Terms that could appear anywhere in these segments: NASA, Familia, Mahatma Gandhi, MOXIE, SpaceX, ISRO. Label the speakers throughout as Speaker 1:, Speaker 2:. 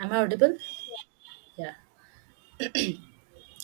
Speaker 1: Am I audible? Yeah.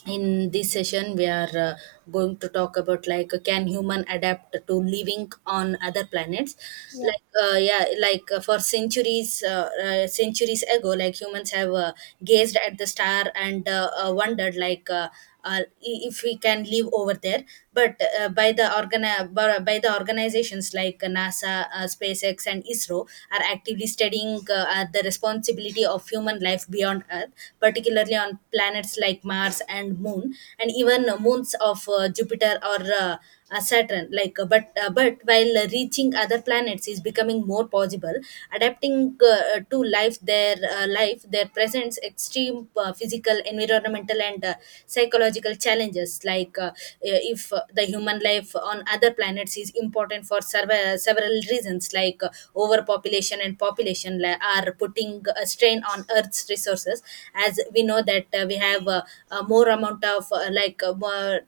Speaker 1: In this session, we are going to talk about like can human adapt to living on other planets?
Speaker 2: Yeah,
Speaker 1: Like, yeah, like for centuries, centuries ago, like humans have gazed at the star and wondered like. If we can live over there, but by the organizations like NASA, SpaceX, and ISRO are actively studying the responsibility of human life beyond Earth, particularly on planets like Mars and Moon, and even moons of Jupiter or Saturn. But while reaching other planets is becoming more possible, adapting to life, there presents extreme physical, environmental, and psychological challenges. If the human life on other planets is important for several, several reasons, like overpopulation and population are putting a strain on Earth's resources. As we know that we have uh, more amount of uh, like uh, more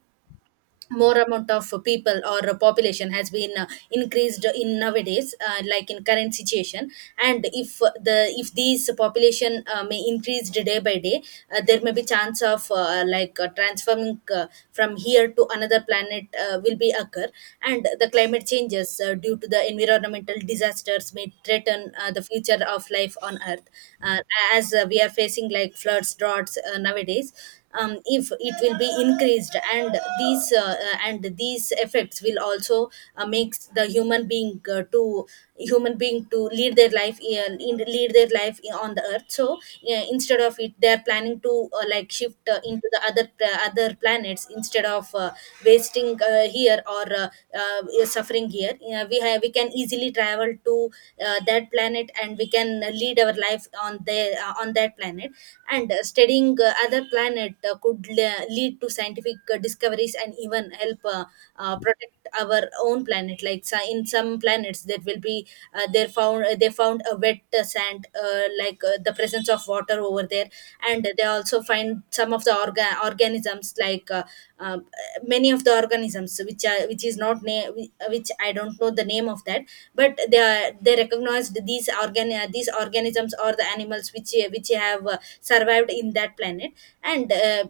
Speaker 1: more amount of people or population has been increased in nowadays, like in current situation. And if these population may increased day by day, there may be chance of like transforming from here to another planet will be occur. And the climate changes due to the environmental disasters may threaten the future of life on earth, uh, as we are facing like floods droughts nowadays. If it will be increased and these effects will also makes the human being, to lead their life, on the earth, so instead of it, they are planning to like shift into the other planets, instead of wasting here or is suffering here. We have we can easily travel to that planet, and we can lead our life on the on that planet. And studying other planet could lead to scientific discoveries and even help protect our own planet. Like, so in some planets there will be, they found a wet, the sand, like the presence of water over there, and they also find some of the organisms, like uh, many of the organisms which is not name, which I don't know the name of that, but they recognized these organisms or the animals which have survived in that planet. And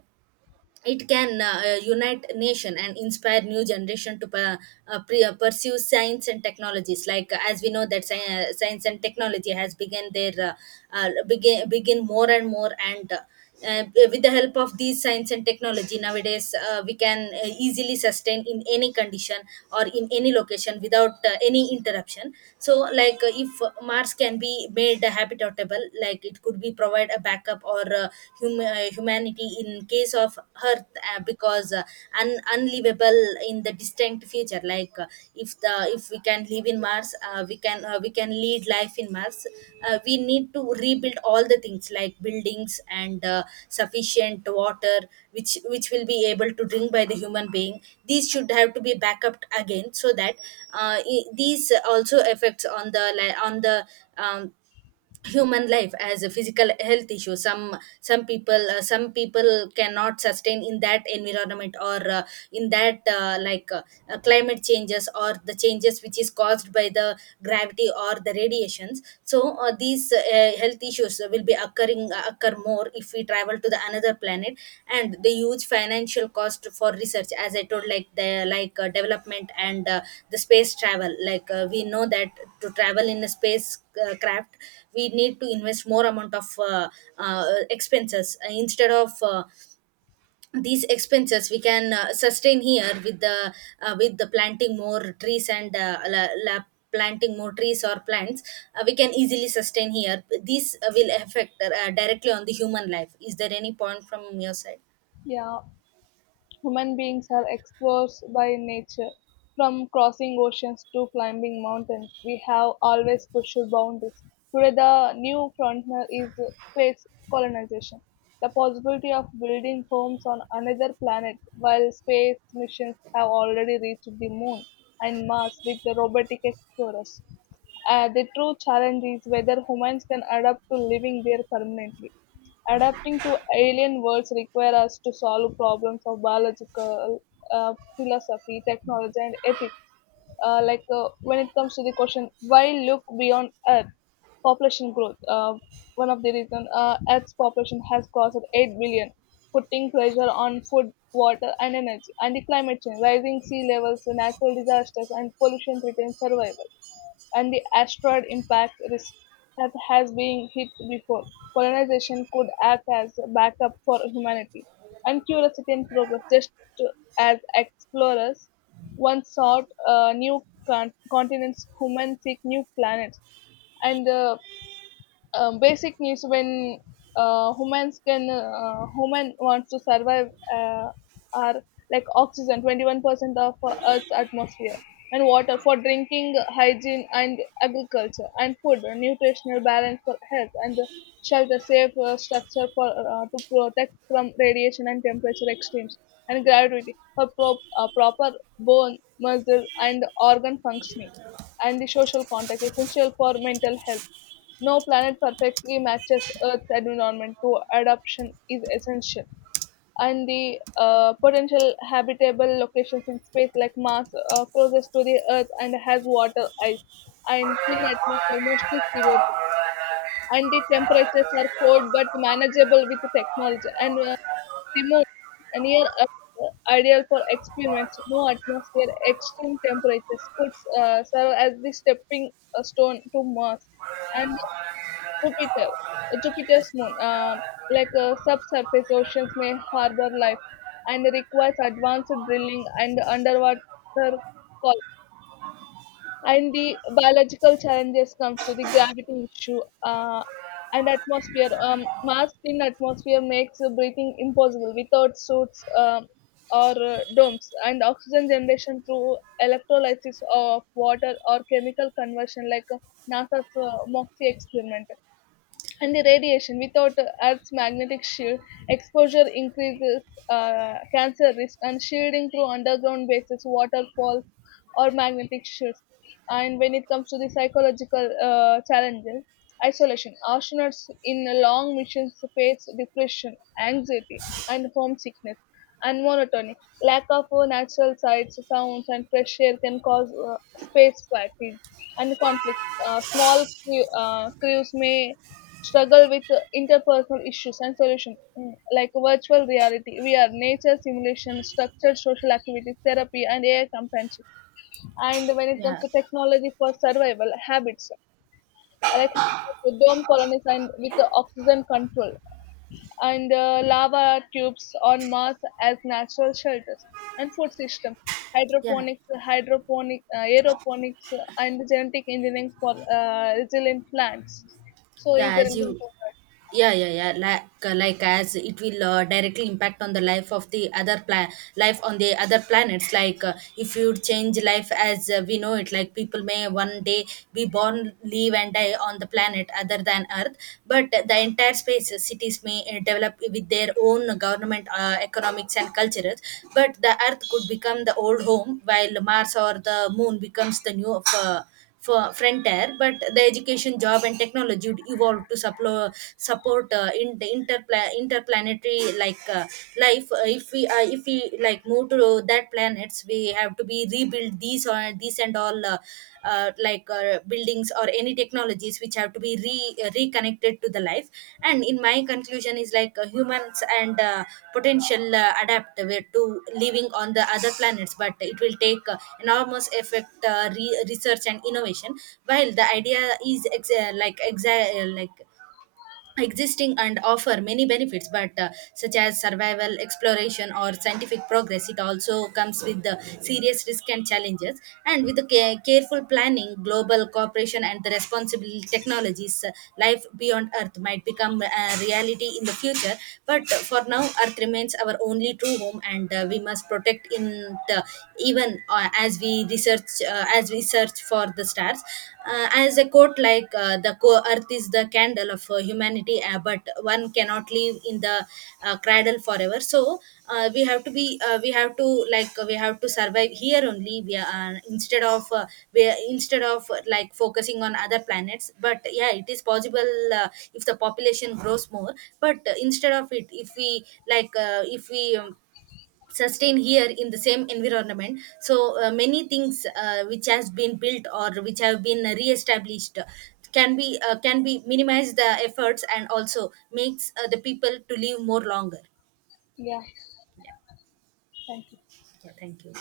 Speaker 1: it can unite nation and inspire new generation to pursue science and technologies, like as we know that science and technology has begin more and more. And uh, with the help of these science and technology nowadays, we can easily sustain in any condition or in any location without any interruption. So like if Mars can be made habitable, like it could be provide a backup up or humanity in case of earth, because unlivable in the distant future. Like, if we can live in Mars, we can lead life in Mars. We need to rebuild all the things like buildings and sufficient water, which will be able to drink by the human being. These should have to be back up again, so that these also affects on on the um, human life as a physical health issue. Some people cannot sustain in that environment or in that, climate changes or the changes which is caused by the gravity or the radiations. So these health issues will be occur more if we travel to the another planet, and the huge financial cost for research, as I told, like the like development and the space travel. Like we know that to travel in a space craft, we need to invest more amount of uh, expenses. Instead of these expenses, we can sustain here with the planting more trees, and la, la planting more trees or plants. We can easily sustain here. This will affect directly on the human life. Is there any point from your side?
Speaker 2: yeah. Human beings are exposed by nature. From crossing oceans to climbing mountains, we have always pushed boundaries. Today, the new frontier is space colonization. The possibility of building homes on another planet while space missions have already reached the moon and Mars with the robotic explorers. The true challenge is whether humans can adapt to living there permanently. Adapting to alien worlds require us to solve problems of biological, philosophy, technology, and ethics. When it comes to the question, why look beyond Earth? Population growth. One of the reasons, Earth's population has crossed 8 billion, putting pressure on food, water, and energy. And the climate change, rising sea levels, natural disasters, and pollution threaten survival, and the asteroid impact risk that has been hit before. Colonization could act as a backup for humanity and curiosity and progress, just to- as explorers once sought new continents, humans seek new planets. And the basic needs when human wants to survive uh, are like oxygen 21% of earth's atmosphere, and water for drinking, hygiene, and agriculture, and food, nutritional balance for health, and shelter, safe structure for to protect from radiation and temperature extremes, and gravity for proper bone, muscle, and organ functioning, and the social contact essential for mental health. No planet perfectly matches Earth's environment, so adaptation is essential. And the potential habitable locations in space, like Mars, closest to the Earth and has water, ice, and thin atmosphere, mostly CO2. And the temperatures are cold but manageable with technology. And the moon, near Earth, ideal for experiments. No atmosphere, extreme temperatures could serve as the stepping stone to Mars. And Jupiter, Jupiter's moon, subsurface oceans may harbor life and requires advanced drilling and underwater call. And the biological challenges comes to the gravity issue and atmosphere. Mass in atmosphere makes breathing impossible without suits, or domes, and oxygen generation through electrolysis of water or chemical conversion like, NASA's MOXIE experiment, and the radiation without Earth's magnetic shield, exposure increases cancer risk, and shielding through underground bases, waterfalls, or magnetic shields. And when it comes to the psychological challenges, isolation. Astronauts in long missions face depression, anxiety, and homesickness, and monotony. Lack of natural sights, sounds, and fresh air can cause space fatigue and conflicts. Small crews may struggle with interpersonal issues, and solutions like virtual reality, VR, nature simulation, structured social activities, therapy, and AI companionship. And when it comes
Speaker 1: Yeah,
Speaker 2: to technology for survival, habits I like the dome colonies and with the oxygen control, and lava tubes on Mars as natural shelters, and food system.
Speaker 1: yeah,
Speaker 2: Hydroponics, hydroponic, aeroponics, and genetic engineering for resilient plants. So, is
Speaker 1: yeah,
Speaker 2: there
Speaker 1: as you
Speaker 2: anything?
Speaker 1: yeah, yeah, yeah, like as it will directly impact on the life of the other planet, life on the other planets. Like if you change life as we know it, like people may one day be born, live and die on the planet other than earth, but the entire space cities may develop with their own government, economics and cultures. But the earth could become the old home while Mars or the moon becomes the new of for frontier, but the education, job, and technology would evolve to support in the interplanetary, like life. If we like move to that planets, we have to be rebuild these or these and all, like buildings or any technology technologies which have to be reconnected to the life. And in my conclusion is, like humans and potential adapt to living on the other planets, but it will take enormous effect, research and innovation. While the idea is like existing and offer many benefits, but such as survival exploration or scientific progress, it also comes with the serious risk and challenges. And with the careful planning, global cooperation and the responsible technologies, life beyond earth might become a reality in the future. But for now earth remains our only true home, and we must protect in the, even as we search for the stars, as a quote, like earth is the candle of humanity, but one cannot live in the cradle forever. So uh, we have to be uh, we have to we have to survive here only we are, instead of like focusing on other planets. But yeah, it is possible, uh, if the population grows more, but instead of it, if we sustain here in the same environment. So many things, which has been built or which have been re-established, can be, minimize the efforts, and also makes the people to live more longer. Yeah. Yeah, thank you.